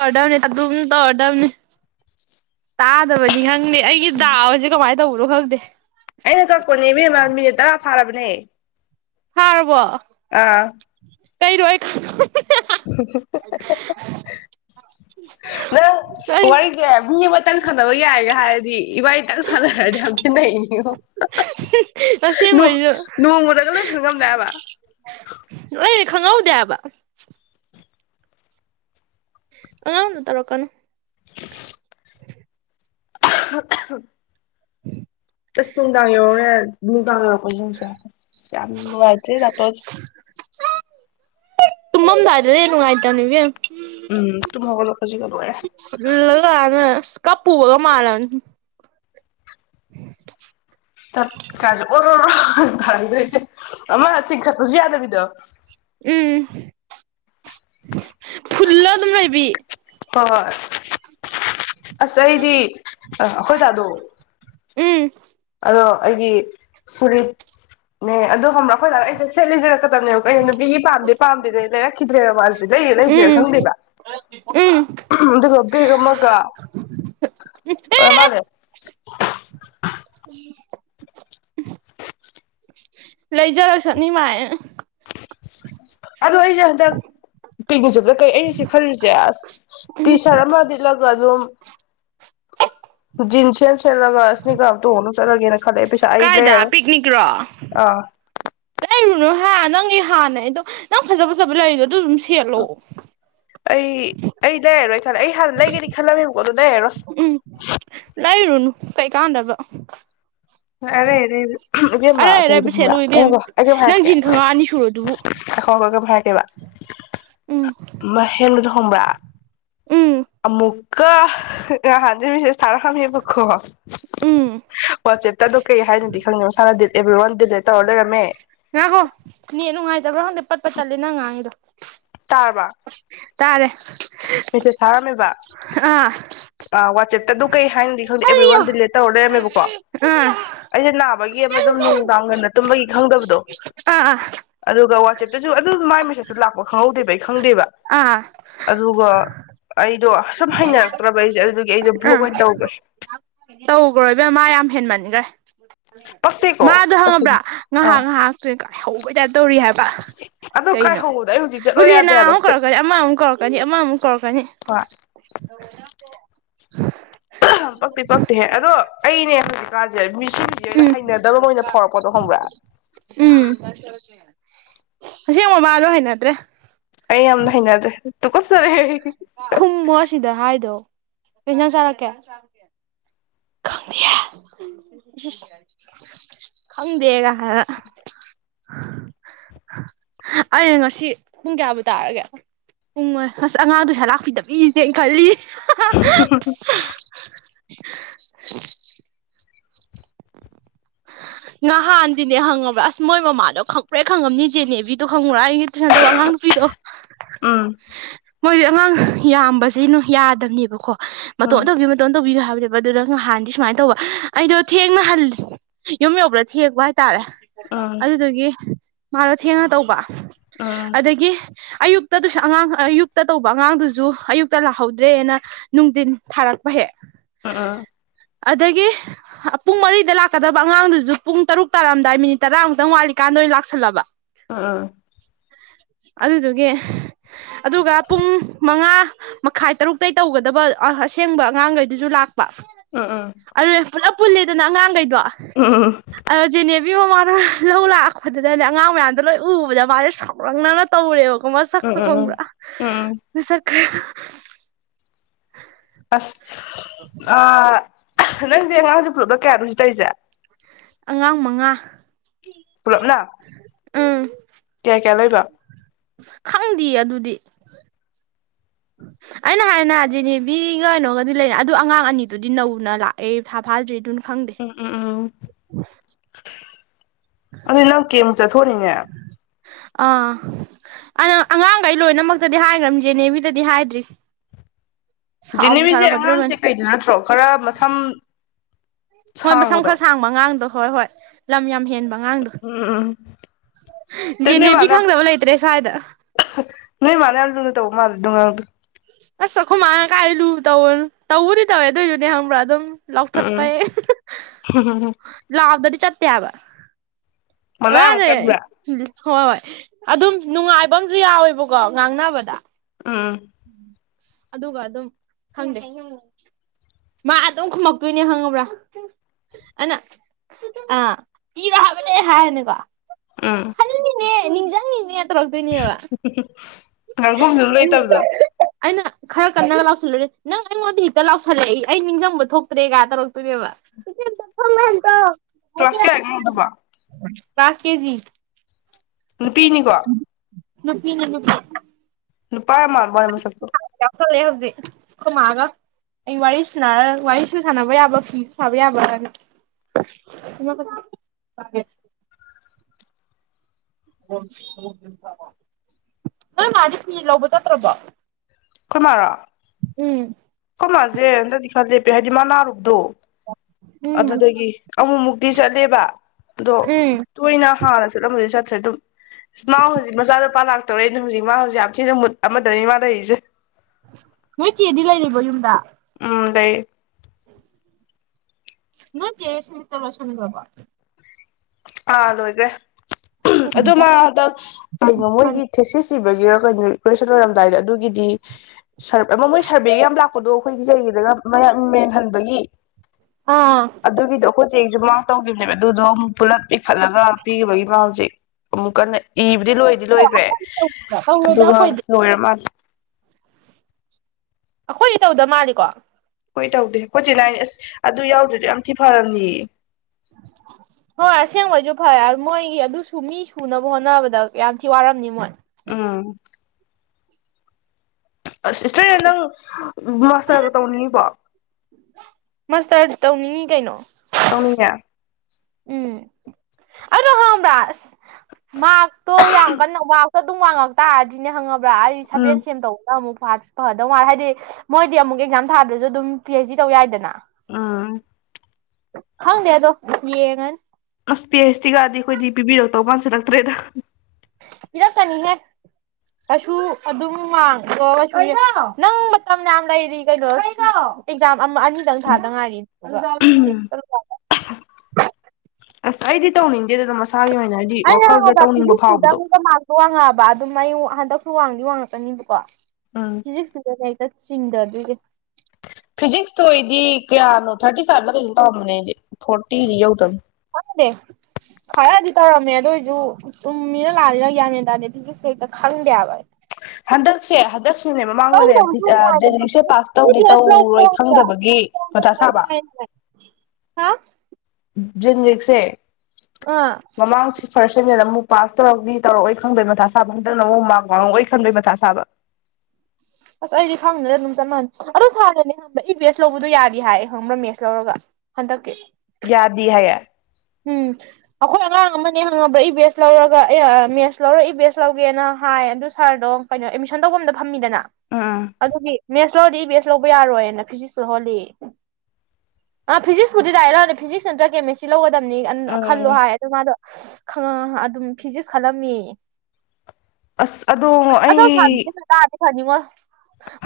ꯇꯧꯔꯗꯕꯅꯤ ꯇ ꯇꯧꯔꯗꯕꯅꯦ ꯇꯥꯗꯕꯅꯤ ꯈꯪꯅꯤ ꯑꯩꯒꯤꯗꯗꯥꯎꯖꯤꯦ ꯀꯃꯥꯏ ꯍꯔꯣ ꯈꯒꯗꯦ ꯑꯩꯅ ꯆꯠꯄꯅꯦꯕꯦꯝꯃ ꯃꯤꯅꯤꯠ ꯇꯔꯥ ꯐꯥꯔꯕꯅꯦ ꯍꯥꯔꯕꯣ ꯑꯥ ꯀꯩꯔꯣꯏ ꯈꯜ ꯅꯪ ꯑꯩ ꯋꯥꯔꯤꯁꯦ ꯃꯤ ꯑꯃꯇꯪ ꯁꯥꯟꯅꯕ ꯌꯥꯏꯒ ꯍꯥꯏꯔꯗꯤ ꯏꯕꯥꯇꯪ ꯁꯥꯟꯅꯈ꯭ꯔꯗꯤ ꯌꯥꯝ ꯊꯤꯅꯩꯅꯤꯉꯣ ꯑꯁꯦꯡꯕꯩꯁꯨ ꯅꯣꯡꯃꯗꯒ ꯂꯣꯏꯁ ꯉ ꯕ ꯑꯩ ꯈꯪꯍꯧꯗꯦ ꯍꯥꯏꯕ ꯑ ꯌꯥꯥꯎꯅ ꯇꯧꯔꯀꯅ [unintelligible] [unintelligible] ꯎꯝ ꯑꯁ ꯅꯨꯡꯗꯥꯡ ꯌꯧꯔꯦ ꯅꯨꯡꯗꯥꯡ ꯌꯧꯔꯛꯄꯁꯦ ꯍꯧꯖꯤꯛꯁꯦ ꯑꯁ ꯌꯥꯝ ꯅꯨꯡꯉꯥꯏꯇ꯭ꯔꯦ ꯅꯥꯇꯣꯟꯁꯦ ꯇꯃꯝꯗꯗꯗ ꯌꯦ ꯅꯥꯏꯇꯕꯅꯤꯦ ꯎꯝ ꯇꯨꯝꯃ ꯈꯖꯤꯕ ꯄꯔꯦ ꯀꯞꯄꯨ ꯑꯣ ꯃꯥꯔꯅ ꯇꯠ ꯀꯥꯁꯦ ꯑꯣꯔꯣ ꯔꯣ ꯇꯥꯔꯛꯇꯣꯏꯁꯦ ꯑꯃ ꯆꯤꯡꯈꯠꯄꯁꯨ ꯌꯥꯗꯕꯤꯗꯣ ꯎꯝ ꯐꯨꯜꯂ ꯑꯗꯨꯃꯦꯣꯏꯕꯤ ꯍꯣꯏ ꯑꯁ ꯑꯩꯗꯤ ꯑꯩꯈꯣꯏ ꯇꯥꯗꯣ ꯎꯝ ꯑꯗꯣ ꯑꯩꯒꯤ ꯁꯨꯂꯤꯠꯅꯦ ꯑꯗꯣ ꯍꯕ꯭ꯔꯥ ꯑꯩꯈꯣꯏꯖꯥ ꯑꯩꯁꯦ ꯆꯠꯂꯤꯁꯤ ꯀꯕꯅꯦꯕ ꯀꯩ ꯅꯨꯄꯤꯒꯤ ꯄꯥꯝꯗꯦ ꯄꯥꯝꯗꯦꯗ ꯂꯩꯔꯛꯈꯤꯗ꯭ꯔꯦꯕ ꯃꯥꯗꯤ ꯂꯩꯌꯦ ꯂꯩꯗ꯭ꯔꯦꯅ ꯎꯝ ꯈꯪꯗꯦꯕ ꯎꯝ ꯑꯗꯨꯒ ꯕꯦꯒ ꯑꯃꯒ ꯑꯣꯏꯔ ꯑꯦ ꯃꯥꯜꯂꯦ ꯂꯩꯖꯔꯒꯁꯅꯤꯃꯥꯏ ꯑꯗꯣ ꯑꯩꯁꯦ ꯍꯟꯗꯛ ꯄꯤꯉ ꯆꯕꯗ ꯀꯩ ꯑꯩꯅ ꯁꯤ ꯈꯜꯂꯤꯁꯦ ꯑꯁ ꯇꯤ ꯎꯝ ꯁꯥꯔꯠ ꯑꯃ ꯂꯤꯠꯂꯒ ꯑꯗꯨꯝ ꯖꯤꯟꯁ ꯆꯂꯒꯁꯤꯅꯤ ꯀ ꯇꯨꯅ ꯆꯂꯒꯦꯅ ꯈꯗꯦ ꯄꯁꯏ ꯀꯥꯏꯗ ꯂꯩꯦ ꯄꯤꯛꯅꯤꯛꯔꯣ ꯑꯣ ꯑ ꯂꯩꯔꯨꯅꯨ ꯍꯥ ꯅꯪꯒꯤ ꯍꯥꯟꯅꯩ ꯑꯗꯣ ꯅꯪ ꯐꯖ ꯐꯖꯕ ꯂꯩꯔꯤꯗꯣ ꯑꯗꯨ ꯑꯗꯨꯝ ꯁꯦꯠꯂꯣ ꯑꯩ ꯑꯩ ꯂꯩꯔꯔꯣꯏ ꯑꯩ ꯍꯥꯟꯅ ꯂꯩꯒ‌ꯦꯗꯤ ꯈꯜꯂꯝꯃꯤꯕ ꯑꯗ‌ꯣ ꯂꯩꯔꯔꯣꯏ ꯎꯝ ꯂꯩꯔꯨꯅꯨ ꯀꯩ ꯀꯥꯟꯗꯕ ꯍ‌ꯣꯏ ꯑꯔꯩ ꯑꯔꯩꯕ ꯏꯕꯦꯝꯃ ꯀꯔꯤꯗꯣ ꯑꯔꯩꯕ ꯈꯪꯕ꯭ꯔꯥ ꯁꯦꯠꯂꯨ ꯑꯩ ꯏꯕꯦꯝꯃ ꯑꯩ ꯀꯩꯅ‌ꯣꯝ ꯅꯪ ꯍꯥꯏꯔꯛꯀꯦ ꯖꯤꯟ ꯈꯪꯉꯥ ꯑꯅꯤ ꯁꯨꯔꯗꯨꯕꯨ ꯉꯥꯏꯈ‌ꯣ ꯉꯥꯏꯈ‌ꯣ ꯑꯩ ꯀꯩꯅ‌ꯣꯝ ꯍꯥꯏꯔꯛꯀꯦꯕ ꯎꯝ ꯈꯪꯕꯔ ꯎꯝ ꯑꯃꯨꯛ ꯀ ꯑ ꯍꯥꯟꯗꯩ ꯃ‌ꯦꯁꯦꯁ ꯊꯥꯔꯛꯑꯝꯃ‌ꯦꯕꯀ‌ꯣ ꯎꯝ ꯋꯥꯆꯦꯞ ꯑꯗꯨ ꯀꯩ ꯍꯥꯏꯅ‌ꯣꯗꯤ ꯈꯪꯗꯕ ꯃꯁꯥꯅ ꯑꯦꯕ꯭ꯔꯤ ꯋꯥꯟ ꯗꯦꯂꯦ ꯇꯧꯔ ꯂꯩꯔꯝꯃꯦ ꯉꯥꯏꯈ‌ꯣ ꯅ‌ꯦꯠ ꯅꯨꯡꯉꯥꯏꯇꯕ꯭ꯔ ꯈꯪꯗꯦ ꯄꯠꯄꯠ ꯇꯠꯂꯦ ꯅꯪ ꯉꯥꯡꯉꯤꯗꯣ ꯇꯔꯕ ꯇꯥꯔꯦ ꯃꯦꯁꯦꯁ ꯊꯥꯔꯝꯃꯦꯕ ꯑꯥ ꯑ ꯋꯥꯆꯞ ꯑꯗꯨ ꯀꯩ ꯍꯥꯏꯅ‌ꯣꯗꯤ ꯈꯪꯗ‌ꯦ ꯑꯦꯕ꯭ꯔꯤ ꯋꯥꯟ ꯗꯤꯂꯤꯠ ꯇꯧꯔ ꯂꯩꯔꯝꯃꯦꯕ ꯑꯥ ꯒꯤ ꯑꯃꯁꯨꯡ ꯅꯨꯡꯗꯥꯡ ꯉꯟꯅ ꯇꯨꯝꯕꯒꯤ ꯈꯪꯗꯕꯗꯣ ꯑꯥ ꯆ‌ꯦꯞꯇꯁꯨ ꯑꯗꯨ ꯃꯥꯏ ꯃꯦꯁꯁꯨ ꯂꯥꯛ ꯈꯪꯍꯧꯗꯦꯕ ꯑꯩ ꯈꯪꯗꯦꯕ ꯑꯥ ꯑꯗꯨꯒ ꯑꯩꯗꯣ ꯁꯨꯝ ꯍꯩꯅꯔꯛꯇ꯭ꯔꯕ ꯑꯩꯁꯦ ꯑꯗꯨ ꯑꯩꯁ‌ꯦ ꯕ꯭ꯂꯣꯛ ꯑꯣꯏꯅ ꯇꯧꯈ꯭ꯔꯦ ꯇꯧꯈ꯭ꯔꯣ ꯏꯕꯦꯝꯃ ꯃꯥ ꯌꯥꯝ ꯍꯦꯟꯃꯟꯈ꯭ꯔꯦ ꯄꯛꯇꯦꯀꯣ ꯃꯥꯗꯣ ꯈꯪꯕ꯭ꯔꯥ ꯇꯁꯦꯡꯅ ꯑꯥ ꯉꯥꯏꯍꯥꯛ ꯉꯥꯏꯍꯥꯛ ꯀꯥꯏꯍꯧꯕꯩ ꯇꯥꯏꯞ ꯇꯧꯔꯤ ꯍꯥꯏꯕ꯭ꯔꯥ ꯑꯗꯣ ꯀꯩꯅꯣ ꯀꯥꯏꯍꯧꯕꯗꯣ ꯑꯩ ꯍꯧꯖꯤꯛ ꯆꯠꯂꯣ ꯎꯂꯦꯅꯥ ꯌꯥꯗ꯭ꯔꯦ ꯍꯥꯏꯕ ꯑꯃꯨꯛ ꯀꯧꯔꯛꯀꯅꯤ ꯑꯃꯃꯨꯛ ꯀꯧꯔꯛꯀꯅꯤ ꯑꯃꯃꯨꯛ ꯀꯧꯔꯛꯀꯅꯤ ꯑ ꯄꯛꯇꯤ ꯄꯛꯇꯤꯍꯦ ꯑꯗꯣ ꯑꯩꯅꯦ ꯍꯧꯖꯤꯛꯀꯥꯟꯁꯦ ꯃꯤꯁꯤꯡꯁꯤꯁꯦ ꯎꯝ ꯍꯩꯅꯗꯕ ꯃꯤ ꯑꯣꯏꯅ ꯐꯥꯎꯔꯛꯄꯣꯗꯣ ꯈꯪꯕ꯭ꯔꯥ ꯎꯝ ꯑꯁꯦꯡꯕ ꯃꯥꯗꯣ ꯍꯩꯅꯗ꯭ꯔꯦ ꯑꯩ ꯌꯥꯝꯅ ꯍꯩꯅꯗ꯭ꯔꯦ ꯇꯣꯀꯠꯆꯔꯦ ꯍꯩ ꯈꯨꯝꯃ‌ꯣ ꯑꯁꯤꯗ ꯍꯥꯏꯗꯣ ꯀꯩ ꯏꯟꯁꯥꯡ ꯆꯔꯛꯀꯦ ꯈꯪꯗꯦ ꯈꯪꯗꯦ ꯀ ꯍꯥꯏꯅ ꯑꯩꯅ ꯉꯁꯤ ꯄꯨꯡ ꯀꯌꯥꯕꯨ ꯇꯥꯔꯒꯦ ꯄꯨꯡ ꯃꯣꯏ ꯑꯁ ꯑꯉꯥꯡ ꯇꯨꯏꯁꯟ ꯂꯥꯛꯄꯤꯗꯕꯤ ꯁꯤꯅꯦ ꯑꯩꯅ ꯈꯜꯂꯤꯁ‌ꯦ [unintelligible] [inaudible] [unintelligible] ꯅꯍꯥꯟꯗꯤꯅꯦ ꯍꯪꯉꯕ꯭ꯔꯥ ꯑꯁ ꯃꯣꯏ ꯃꯃꯥꯗꯣ ꯈꯪꯕ꯭ꯔꯦ ꯈꯪꯉꯝꯅꯤ ꯖꯦꯅꯦꯕꯤꯗꯣ ꯈꯪꯉꯨꯔꯥ ꯑꯩꯅꯦ ꯇꯨꯏꯁꯟ ꯇꯧꯕ ꯑꯉꯥꯡ ꯅꯨꯄꯤꯗꯣ ꯎꯝ ꯃꯣꯏ ꯑꯉꯥꯡ ꯌꯥꯝꯕꯁꯤ ꯌꯥꯗꯕꯅꯦꯕꯀꯣ ꯃꯇꯣꯝ ꯎꯝ ꯇꯧꯕꯤꯌꯨ ꯃꯇꯣꯣꯟꯝ ꯇꯧꯕꯤꯌꯨ ꯍꯥꯏꯕꯅꯦ ꯑꯗꯨꯗ ꯅꯍꯥꯟꯗꯤ ꯁꯨꯃꯥꯏꯅ ꯇꯧꯕ ꯑꯩꯗꯣ ꯊꯦꯡꯅꯍꯜꯂꯤ ꯌꯨꯝ ꯌꯧꯕ꯭ꯔꯥ ꯊꯦꯡꯕ ꯍꯥꯏꯇꯥꯔꯦ ꯎꯝ ꯑꯗꯨꯗꯒꯦ ꯃꯥꯅꯣ ꯊꯦꯡꯅ ꯇꯧꯕ ꯎꯝ ꯎꯝ ꯑꯗꯒꯤ ꯑꯌꯨꯛꯇꯗꯨꯁꯨ ꯑꯉꯥꯡ ꯑꯌꯨꯛꯇ ꯇꯧꯕ ꯑꯉꯥꯡꯗꯨꯁꯨ ꯑꯌꯨꯛꯇ ꯂꯥꯛꯍꯧꯗ꯭ꯔꯦꯅ ꯅꯨꯡꯊꯤꯟ ꯊꯥꯔꯛꯄꯍꯦꯛ ꯑꯗꯨꯗꯒꯤ ꯄꯨꯡ ꯃꯔꯤꯗ ꯂꯥꯛꯀꯗꯕ ꯑꯉꯥꯡꯗꯨꯁꯨ ꯄꯨꯡ ꯇꯔꯨꯛ ꯇꯥꯔꯝꯗꯥꯏ ꯃꯤꯅꯤꯠ ꯇꯔꯥꯃꯨꯛꯇꯪ ꯋꯥꯠꯂꯤꯀꯥꯟꯗ ꯑꯣꯏꯅ ꯂꯥꯛꯁꯜꯂꯕ ꯑꯥ ꯑꯥ ꯑꯗꯨꯗꯨꯒꯤ ꯑꯗꯨꯒ ꯄꯨꯡ ꯃꯉꯥ ꯃꯈꯥꯏ ꯇꯔꯨꯇꯩꯒꯤ ꯇꯧꯒꯗꯕ ꯑꯁꯦꯡꯕ ꯑꯉꯥꯡꯈꯩꯗꯨꯁꯨ ꯂꯥꯛꯄ ꯑꯦꯐꯂꯞ ꯄꯨꯂ ꯑꯗꯨꯅ ꯑꯉꯥꯡꯈꯩꯗꯣ ꯎꯝ ꯑꯖꯤꯅꯦꯕꯤ ꯅꯨꯄꯤ ꯃꯃꯥꯅ ꯂꯧ ꯂꯥꯛꯂꯄꯗꯨꯗꯅꯦ ꯑꯉꯥꯡ ꯃꯌꯥꯝꯗꯣ ꯂꯣꯏ ꯎꯕꯗ ꯃꯥꯁꯦ ꯁꯥꯎꯂꯛꯅꯅ ꯇꯧꯔꯦꯕꯀꯣ ꯀꯃꯔ ꯆꯥꯛꯇ ꯎꯝ ꯎꯝ ꯎꯝ ꯈꯪꯕ꯭ꯔꯥꯁꯔ ꯀ ꯑꯁ ꯑ ꯅꯪꯁꯦ ꯑꯉꯥꯡꯁꯦ ꯄꯨꯂꯞꯅꯣ ꯀꯌꯥ ꯂꯣꯏꯁꯤ ꯇꯧꯔꯤꯁꯦ ꯑꯉꯥꯡ ꯃꯉꯥ ꯄꯨꯂꯞꯅ ꯎꯝ ꯀꯌꯥ ꯀꯌꯥ ꯂꯩꯕ ꯈꯪꯗꯦ ꯑꯗꯨꯗꯤ ꯑꯩꯅ ꯍꯥꯏ ꯖꯤꯦꯅꯦꯕꯤꯒꯅꯣꯒꯗꯤ ꯂꯩꯔ ꯑꯗꯨ ꯑꯉꯥꯡ ꯑꯅꯤꯗꯨꯗꯤ ꯅꯧꯅ ꯂꯥꯛꯑꯦ ꯐꯥ ꯐꯥꯗ꯭ꯔꯤꯗꯨꯅ ꯎꯝ ꯎꯝ ꯑꯥ ꯑꯅ ꯀꯝ ꯆꯠꯊꯔꯤꯉꯦ ꯑꯥ ꯑꯪ ꯑꯉꯥꯡꯈꯩ ꯂꯣꯏꯅꯃꯛꯇꯗꯤ ꯍꯥꯏꯈ꯭ꯔꯝ ꯖꯦꯅꯦꯕꯤꯗꯗꯤ ꯍꯥꯏꯗ꯭ꯔꯤ ꯁꯥꯎꯕꯨ ꯖꯤꯅꯦꯃꯤꯁꯦ ꯑꯉꯥꯡꯁꯦ ꯁꯥꯎꯔꯛꯀꯗ꯭ꯔꯕꯅꯤ ꯀꯩꯗꯣ ꯅꯠꯇ꯭ꯔꯣ ꯈꯔ ꯃꯁꯝ ꯍꯣꯏ ꯃꯁꯝ ꯁꯥꯡꯕꯗꯣ ꯈꯔ ꯁꯥꯡꯕ ꯑꯉꯥꯡꯗꯣ ꯍꯣꯏ ꯍꯣꯏ ꯂꯝ ꯌꯥꯝ ꯍꯦꯟꯕ ꯑꯉꯥꯡꯗꯣ ꯎꯝ ꯎꯝ ꯎꯝ ꯅꯣꯏ ꯖꯦꯅꯦꯕꯤ ꯃꯥꯅ ꯈꯪꯗꯕ ꯂꯩꯇ꯭ꯔꯦ ꯁ꯭ꯋꯥꯏꯗ ꯃ ꯑꯁ ꯁꯈꯨ ꯃꯥꯉ ꯀꯥꯏꯂꯨ ꯇꯧ ꯇꯧꯅꯤ ꯇꯧꯦꯗꯅꯤ ꯍꯪ꯭ꯔꯥꯗꯝ ꯂꯥꯎ ꯊꯄ ꯎꯝ ꯑꯦ ꯎꯝ ꯂꯥꯎꯗ ꯆꯠꯇꯦꯕ ꯃꯅ ꯑꯃꯨꯛ ꯀ꯭ꯔ ꯍꯣꯏ ꯍꯣꯏ ꯑꯗꯨꯝ ꯅꯨꯡꯉꯥꯏꯕ ꯑꯝꯁꯨ ꯌꯥꯎꯋꯦꯕꯀꯣ ꯉꯥꯡꯅꯕꯗ ꯎꯝ ꯎꯝ ꯑꯗꯨꯒ ꯑꯗꯨꯝ ꯈꯪꯗꯦ ꯃꯥ ꯑꯗꯨꯝ ꯈꯨꯝꯃꯛꯇꯣꯏꯅꯦ ꯈꯪꯉꯕ꯭ꯔꯥ ꯑꯗꯨꯅ ꯑ ꯄꯤꯔꯣ ꯍꯥꯏꯕꯅꯦ ꯍꯥꯏꯔꯅꯤꯀꯣ ꯑꯥ ꯅꯤꯖꯥꯅꯤꯃꯤ ꯗꯣꯏꯅꯤ ꯋꯥ ꯉꯐꯝꯁꯨ ꯂꯣꯏꯇꯕꯗ ꯑꯩꯅ ꯈꯔ ꯀꯟꯅ ꯂꯥꯎꯁꯜꯂꯨꯔꯦ ꯅꯪ ꯑꯩꯉꯣꯟꯗ ꯍꯦꯛꯇ ꯂꯥꯎꯁꯜꯂꯛꯏ ꯑꯩ ꯅꯤꯡꯁꯤꯡꯕ ꯊꯣꯛꯇ꯭ꯔꯦ ꯀ ꯇꯧꯔꯛꯇꯣꯏꯅꯦꯕ ꯥꯁꯀꯤꯗꯃ ꯄꯥꯁ ꯀꯦꯖꯤ ꯅꯨꯄꯤꯅꯤꯀꯣ ꯅꯨꯠꯇ ꯅꯨꯄꯥꯏ ꯑꯃꯥ ꯃꯣꯏ ꯃꯁꯣ ꯥꯛꯑꯒ ꯑꯩ ꯋꯥꯔꯤ ꯁꯔ ꯋꯥꯔꯤꯁꯨ ꯁꯥꯟꯅꯕ ꯌꯥꯕ ꯐꯤꯁꯨ ꯁꯥꯕ ꯌꯥꯕ ꯍꯥꯏ ꯅꯣꯏ ꯃꯥꯗꯤ ꯐꯤ ꯂꯧꯕ ꯆꯠꯇ꯭ꯔꯕꯣ ꯎꯝ ꯀꯃꯥꯁꯦ ꯍꯟꯗꯗꯤ ꯈꯜꯂꯦꯄꯦ ꯍꯥꯏꯗꯤ ꯃꯥ ꯅꯥꯔꯨꯕꯗꯣ ꯎꯝ ꯑꯗꯨꯗꯒꯤ ꯑꯃꯨꯛꯃꯨꯛꯇꯤ ꯆꯠꯂꯦꯕ ꯑꯗꯣ ꯎꯝ ꯇꯣꯏꯅ ꯍꯥꯟꯅ ꯆꯠꯂꯝꯕꯗꯤ ꯆꯦ ꯆꯠ ꯃꯥꯑꯣ ꯍꯧꯖꯤ ꯃꯁꯥꯗ ꯄꯅꯥꯛ ꯇꯧꯔꯛꯦꯅꯦ ꯍꯧꯖꯤꯛ ꯃꯥ ꯍꯧꯖꯤꯛ ꯌꯥꯝ ꯊꯤꯅ ꯃꯨꯠ ꯑꯃꯗꯅꯤ ꯃꯥꯥ ꯂꯩꯔꯤꯁꯦ ꯃꯣꯏ ꯆꯦꯗꯤ ꯂꯩꯔꯕꯣ ꯌꯨꯝꯗ ꯎ ꯂꯩ ꯅꯣꯏꯠꯇ ꯁꯁꯇꯕꯁꯟꯗ꯭ꯔꯕ ꯑꯥ ꯂꯣꯏꯒꯦ ꯑꯗꯨꯃ ꯍꯟꯗꯛ ꯀꯩꯣ ꯃꯣꯏꯒꯤ ꯊꯦꯁꯤꯁꯁꯤ ꯒꯤ ꯑꯃ ꯃꯣꯏ ꯁꯚꯦ ꯂꯄꯗꯣ ꯑꯩꯈꯣꯏꯒꯤ ꯀꯩꯒꯤꯗ ꯃꯌꯥꯝ ꯃꯦꯟꯍꯟꯕꯒꯤ ꯑꯥ ꯑꯗꯨꯒꯤꯗꯣ ꯑꯩꯈ ꯆꯦꯛꯁꯨ ꯃꯥꯡ ꯇꯧꯈꯤꯕꯅꯦꯕ ꯑꯗꯨꯗꯣ ꯑꯃꯨꯛ ꯄꯨꯂꯞ ꯄꯤꯈꯠꯂꯒ ꯄꯤꯈꯤꯕꯒꯤ ꯃꯎꯁꯦ ꯃꯨꯛꯀꯟꯅ ꯏꯕꯨꯗꯤ ꯂꯣꯏꯗꯤ ꯂꯣꯏꯈ꯭ꯔꯦ ꯇꯧꯔꯣꯏꯗ ꯑꯗꯨꯒ ꯑꯩꯈꯣꯏꯗꯤ ꯂꯣꯏꯔ ꯃꯥꯜꯂ ꯑꯩꯈꯣꯏ ꯇꯧꯗ ꯃꯥꯜꯂꯤꯀꯣ ꯍꯣꯏ ꯇꯧꯗꯦ ꯄꯣꯠꯁꯤ ꯂꯛꯏ ꯑꯁ ꯑꯗꯨ ꯌꯥꯎꯗꯗꯤ ꯌꯥꯝ ꯊꯤ ꯐꯔꯕꯅꯤ [unintelligible] ꯍꯣꯏ ꯑꯁꯦꯡꯕꯩꯁꯨ ꯐꯔꯦꯍꯥꯏ ꯃꯣꯏꯒꯤ ꯑꯗꯨꯁꯨ ꯃꯤ ꯁꯨꯅꯕ ꯍꯣꯠꯅꯕꯗ ꯌꯥꯝ ꯊꯤ ꯋꯥꯔꯝꯅꯤ ꯃꯣꯏ ꯎꯝ ꯑꯁ ꯁꯤꯁꯇꯔ ꯑꯧ ꯅꯡ ꯃꯥꯁꯔꯒ ꯒꯥ ꯇꯧꯅꯤꯡꯕꯥ ꯃꯁꯇꯔ ꯇꯧꯅꯤꯡꯉꯤ ꯀꯩꯅꯣ ꯇꯧꯅꯤꯡꯉꯦ ꯎꯝ ꯑꯃꯕꯔꯥꯁ ꯃꯥꯛ ꯇꯣ ꯌꯥꯝꯀꯜꯅ ꯋꯥꯑꯣ ꯑꯗꯨꯝ ꯋꯥꯡꯉꯛ ꯇꯥꯔꯗꯤꯅꯦ ꯍꯉꯥꯞ ꯄꯔꯥ ꯑꯩ ꯎꯝ ꯁꯕꯦꯟ ꯁꯦꯝ ꯇꯧꯕ ꯑꯃꯨꯛ ꯐꯥꯠ ꯐꯗꯣꯃꯂꯤ ꯍꯥꯏꯗꯤ ꯃꯣꯏꯗꯤ ꯑꯃꯨꯛ ꯑꯦꯛꯖꯥꯝ ꯊꯥꯗ꯭ꯔꯁꯨ ꯑꯗꯨꯝ ꯄꯤ ꯑꯩꯩꯆ ꯗꯤ ꯇꯧ ꯌꯥꯏꯗꯅ ꯎꯝ ꯈꯡꯗꯦ ꯑꯗꯣ ꯌꯦꯡꯉꯅꯤ ꯑꯁ ꯄꯤ ꯑꯩꯁꯇꯤꯒꯥꯗꯤ ꯑꯩꯈꯣꯏꯗꯤ ꯄꯤꯕꯤꯔꯛꯇꯧ ꯃꯥꯟꯁꯤꯜꯂꯛꯇ꯭ꯔꯦꯗ ꯄꯤꯔꯛꯀꯅꯤꯍꯦ ꯀꯩꯁꯨ ꯑꯗꯨꯝ ꯃꯥꯉꯗꯣ ꯅꯡ ꯃꯇꯝ ꯌꯥꯝ ꯂꯩꯔꯤ ꯀꯩꯅꯣ ꯑꯦꯛꯖꯥꯝ ꯑꯃꯥ ꯑꯅꯤꯗꯡ ꯊꯥꯗ ꯉꯥꯏꯔꯤ [unintelligible] ꯎꯗꯦ ꯆꯠꯂꯣꯕꯥ [inaudible] ꯑꯩꯗꯤ ꯇꯧꯅꯤꯡ ꯑꯩꯅ ꯒꯥ ꯐꯥꯎꯕꯗꯣ [unintelligible] ꯇꯨ ꯃꯌꯨ ꯍꯟꯗꯛꯁꯨ ꯋꯥꯡꯗꯤ ꯋꯥꯡꯉꯛꯀꯅꯤꯕꯀꯣ ꯎꯝ ꯐꯤꯖꯛꯁꯥꯏ ꯆꯤꯟꯗꯕꯤꯎ ꯐꯤꯖꯤꯛꯁ ꯇꯣ ꯑꯩꯗꯤ ꯀꯌꯥꯅꯣ ꯊꯥꯔꯇꯤ ꯐꯥꯏꯚꯇ ꯀꯩꯅꯣꯝ ꯇꯧꯔꯝꯕꯅꯦ ꯑꯩꯗꯤ ꯐꯣꯔꯇꯤꯗꯤ ꯌꯧꯗꯝ ꯑꯟꯗꯦ ꯈꯔꯗꯤ ꯇꯧꯔꯝꯃꯦ ꯑꯗꯨ ꯑꯣꯏꯏꯁꯨ ꯆꯨꯝꯃꯤꯔꯥ ꯂꯥꯅꯅꯤꯔ ꯒꯥꯏꯅ ꯃꯧꯟ ꯇꯥꯗꯧ ꯐꯖꯤꯁ ꯀꯩꯇ ꯈꯡꯗꯦ ꯍꯥꯏꯕꯥ ꯍꯟꯗꯛꯁꯦ ꯍꯗꯛꯁꯅꯦ ꯃꯃꯥꯡꯒꯥꯅꯦ ꯂꯧꯗꯕꯁꯨ ꯐꯤꯖꯥ ꯅꯨꯡꯉꯥꯏꯇꯕ ꯖꯦꯅꯤꯃ ꯁꯦꯇꯁ ꯇꯧꯒꯦ ꯏꯚꯤꯑꯦꯁ ꯂꯧꯕ ꯇꯧꯔꯣꯏ ꯐꯥꯎꯕꯗ ꯈꯡꯗꯕꯒꯤ ꯃꯊꯥ ꯁꯥꯕ ꯍꯥ ꯖꯅꯤꯛꯁꯦ ꯑꯥ ꯃꯃꯥꯡꯁꯤ ꯐꯔꯁꯟꯅ ꯑꯃꯨꯛ ꯄꯥꯁ ꯇꯧꯔꯛꯅꯤ ꯇꯧꯔꯛꯑꯣꯏ ꯈꯡꯗꯕ ꯃꯊꯥ ꯁꯥꯕ ꯍꯟꯗꯛꯅ ꯑꯃꯨꯛ ꯃꯥꯔꯛ ꯋꯥꯡꯉꯛꯑꯣꯏ ꯈꯟꯕꯩ ꯃꯊꯥ ꯁꯥꯕ ꯑꯁ ꯑꯩꯗꯤ ꯈꯡꯗꯅ ꯑꯗꯨꯝ ꯆꯞ ꯃꯅꯩ ꯑꯗꯨ ꯁꯥꯥꯔꯅ ꯅꯥꯒꯣꯟꯗ ꯍꯕ꯭ꯔ ꯂꯧꯕꯗꯣ ꯌꯥꯒꯤ ꯍꯥꯏ ꯈꯝꯕ꯭ꯔꯥ ꯃꯦꯁ ꯂꯧꯔꯒ ꯍꯟꯗꯛꯀꯤ ꯌꯥꯗꯧ ꯍꯥꯏꯌꯦ ꯎꯝ ꯑꯩꯈꯣꯏ ꯑꯉꯥꯡ ꯑꯃꯅꯦ ꯈꯥꯉꯕꯥ ꯏ ꯕꯤ ꯑꯦꯁ ꯂꯧꯔꯒ [unintelligible] ꯃꯦꯠꯁ ꯂꯧꯔ ꯏ ꯕꯤ ꯑꯦꯁ ꯂꯧꯒꯦꯅ ꯍꯥꯏ ꯑꯗꯨ ꯁꯥꯔꯗꯣ ꯀꯩꯅꯣ ꯑꯦꯗꯃꯤꯁꯟ ꯇꯧꯕꯝꯇ ꯐꯝꯃꯤꯗꯅ ꯎꯝ ꯑꯗꯨꯒꯤ ꯃꯧꯁ ꯀꯂꯥꯑꯣꯗꯤ ꯏ ꯕꯤ ꯑꯦꯁ ꯂꯧꯕ ꯌꯥꯔꯣꯏꯅ ꯐꯤꯖꯤꯛꯁ ꯂꯧ ꯍꯜꯂꯤ ꯑ ꯐꯤꯖꯤꯛꯁꯄꯨꯗꯤ ꯖꯥꯌꯦꯒꯥꯟꯗ ꯐꯤꯖꯤꯛꯁ ꯅꯠꯇ꯭ꯔ ꯀꯦꯃꯤꯁꯇ꯭ꯔꯤ ꯂꯩꯔꯣ ꯇꯔꯝꯅꯤ ꯑꯅꯥ ꯈꯜꯂꯣ ꯎꯝ ꯍꯥꯏ ꯑꯣ ꯃꯥꯗꯣ ꯈ ꯑꯗꯨꯝ ꯐꯤꯖꯤꯛꯁ ꯈꯜꯂꯝꯃꯤ ꯑꯁ ꯑꯗꯣ ꯑꯩ ꯍꯥꯏꯅꯤ ꯋꯥ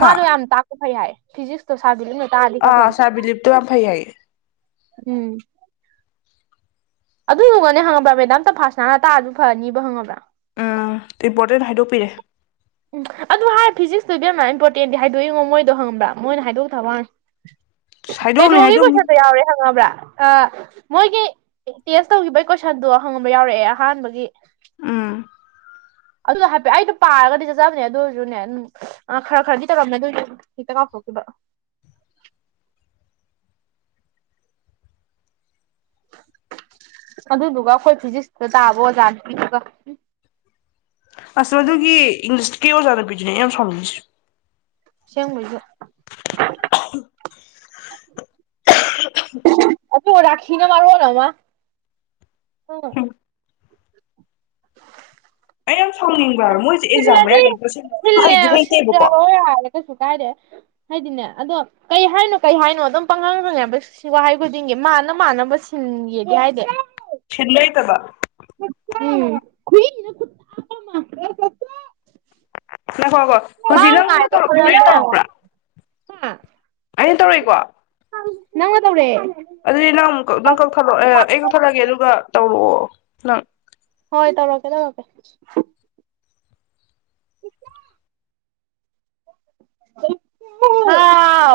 ꯍꯥ ꯌꯥꯝ ꯇꯥꯛꯄ ꯐꯩ ꯍꯥꯏ ꯐꯤꯖꯤꯛꯁ ꯇ ꯁꯥꯒꯂꯤ ꯅ ꯑ ꯁꯕꯂꯤ ꯂꯤꯞꯇ ꯋꯥ ꯐꯩꯏ ꯎꯝ ꯑꯗꯨꯗꯨꯒꯅꯦ ꯈꯪꯉꯕ꯭ꯔꯥ ꯃꯦꯗꯥꯝ ꯇ ꯐꯥꯁ ꯅꯥꯅ ꯇꯥꯔꯁꯨ ꯐꯅꯤꯕ ꯈꯪꯉꯕ꯭ꯔꯥ ꯎꯝ ꯏꯝꯄꯣꯔꯇꯦꯟ ꯍꯥꯏꯗꯣꯛꯄꯤꯔꯦ ꯎꯝ ꯑꯗꯨ ꯍꯥꯏꯔꯦ ꯐꯤꯖꯤꯛꯁꯇꯨꯗꯤ ꯌꯥꯝꯅ ꯏꯝꯄꯣꯔꯇꯦꯟꯗꯤ ꯍꯥꯏꯗꯣꯛꯏꯉꯣ ꯃꯣꯏꯗꯣ ꯍꯪꯕ꯭ꯔꯥ ꯃꯣꯏꯅ ꯍꯥꯏꯗꯣꯛ ꯊꯕꯅꯤ ꯍꯥꯏꯗꯣꯛꯑꯝꯅꯤ ꯀꯩꯅꯣꯒꯤ ꯍꯥꯏꯗꯣꯛꯑꯝꯅꯤ ꯀꯣꯏꯁꯟꯗꯣ ꯌꯥꯎꯔꯦ ꯍꯪꯉꯕ꯭ꯔꯥ ꯑ ꯃꯣꯏꯒꯤ ꯇꯦꯁ ꯇꯧꯈꯤꯕ ꯀꯣꯏꯁꯟꯗꯣ ꯍꯪꯉꯕ ꯌꯥꯎꯔꯛꯑꯦ ꯑꯍꯥꯟꯕꯒꯤ ꯑꯥ ꯑꯗꯨ ꯍꯥꯏꯐꯦꯠ ꯑꯩꯗꯣ ꯄꯥꯔꯒꯗꯤ ꯆꯠ ꯆꯖꯕꯅꯦ ꯑꯗꯨ ꯑꯣꯏꯔꯁꯨꯅꯦ ꯑꯗꯨꯝ ꯈꯔ ꯈꯔꯗꯤ ꯇꯧꯔꯝꯃꯦ ꯑꯗꯨꯏꯁꯨ ꯍꯦꯛꯇ ꯀꯥꯎꯊꯣꯛꯈꯤꯕ ꯑꯗꯨꯗꯨꯒ ꯑꯩꯈꯣꯏ ꯐꯤꯖꯤꯛꯁꯇ ꯇꯥꯕ ꯑꯣꯖꯥꯅꯤꯗꯨꯒ ꯑꯁ ꯑꯗꯨꯒꯤ ꯏꯪꯂꯤꯁ ꯀ ꯑꯣꯖꯥꯔ ꯗꯤꯅꯦ ꯌꯥꯝ ꯁꯥꯎꯅꯁꯤ ꯁꯃꯖꯦ ꯑꯆ ꯔꯥꯈꯅ ꯃꯥ ꯃꯔ ꯍꯅ ꯎ ꯎꯝ [inaudible] ꯑꯩ ꯌꯥꯝ ꯁꯥꯎꯅꯤꯡꯕ ꯍꯥꯏ ꯃꯣꯏꯁꯦ ꯑꯦꯛꯖꯥꯝ ꯃ ꯁꯤꯜꯂꯗꯤ ꯌꯥꯔꯦ ꯇꯁꯦꯡꯅ ꯃꯣꯏꯁꯨ ꯁꯤꯜꯂꯦ ꯍꯩꯗꯤ ꯍꯩꯇꯦꯕꯀꯣ ꯁꯤꯟꯖꯔꯣ ꯌꯥꯔꯦ ꯀꯩꯁꯨ ꯀꯥꯏꯗꯦ ꯍꯥꯏꯗꯤꯅꯦ ꯑꯗꯣ ꯀꯩ ꯍꯥꯏꯅꯣ ꯀꯩ ꯍꯥꯏꯅꯣ ꯑꯗꯨꯝ ꯄꯪꯍꯪ ꯈꯅꯦꯕ ꯁꯤ ꯋꯥꯍꯩ ꯈꯨꯗꯤꯡꯒꯤ ꯃꯥꯥꯟꯅ ꯃꯥꯟꯅꯕ ꯁꯤꯟꯒꯦꯗꯤ ꯍꯥꯏꯗꯤ ꯁꯤꯜꯂꯣꯏ ꯇꯕ ꯍꯄꯥ ꯃꯥ꯭ꯔ ꯀ ꯅꯀꯣꯀꯣ ꯍꯧꯖꯤꯛ ꯅꯪꯅ ꯇꯧꯔꯛꯈꯤꯕ꯭ꯔꯥ ꯑꯩꯅ ꯍꯣꯠꯅꯕꯗ ꯇꯧꯔꯛꯄ꯭ꯔꯥ ꯑꯩꯅ ꯇꯧꯔꯛꯏꯀꯣ ꯅꯪ ꯃꯗꯕ꯭ꯔꯦ ꯑꯗꯨꯗꯤ ꯅꯪ ꯅꯪ ꯀꯛꯊꯠꯂꯛꯑꯣ ꯑꯩ ꯀꯛꯊꯠꯂꯛꯑꯒꯦ ꯑꯗꯨꯒ ꯇꯧꯔꯛꯑꯣ ꯅꯪ ꯍꯣꯏ ꯇꯔꯒꯦ ꯇꯃꯒꯦ [inaudible]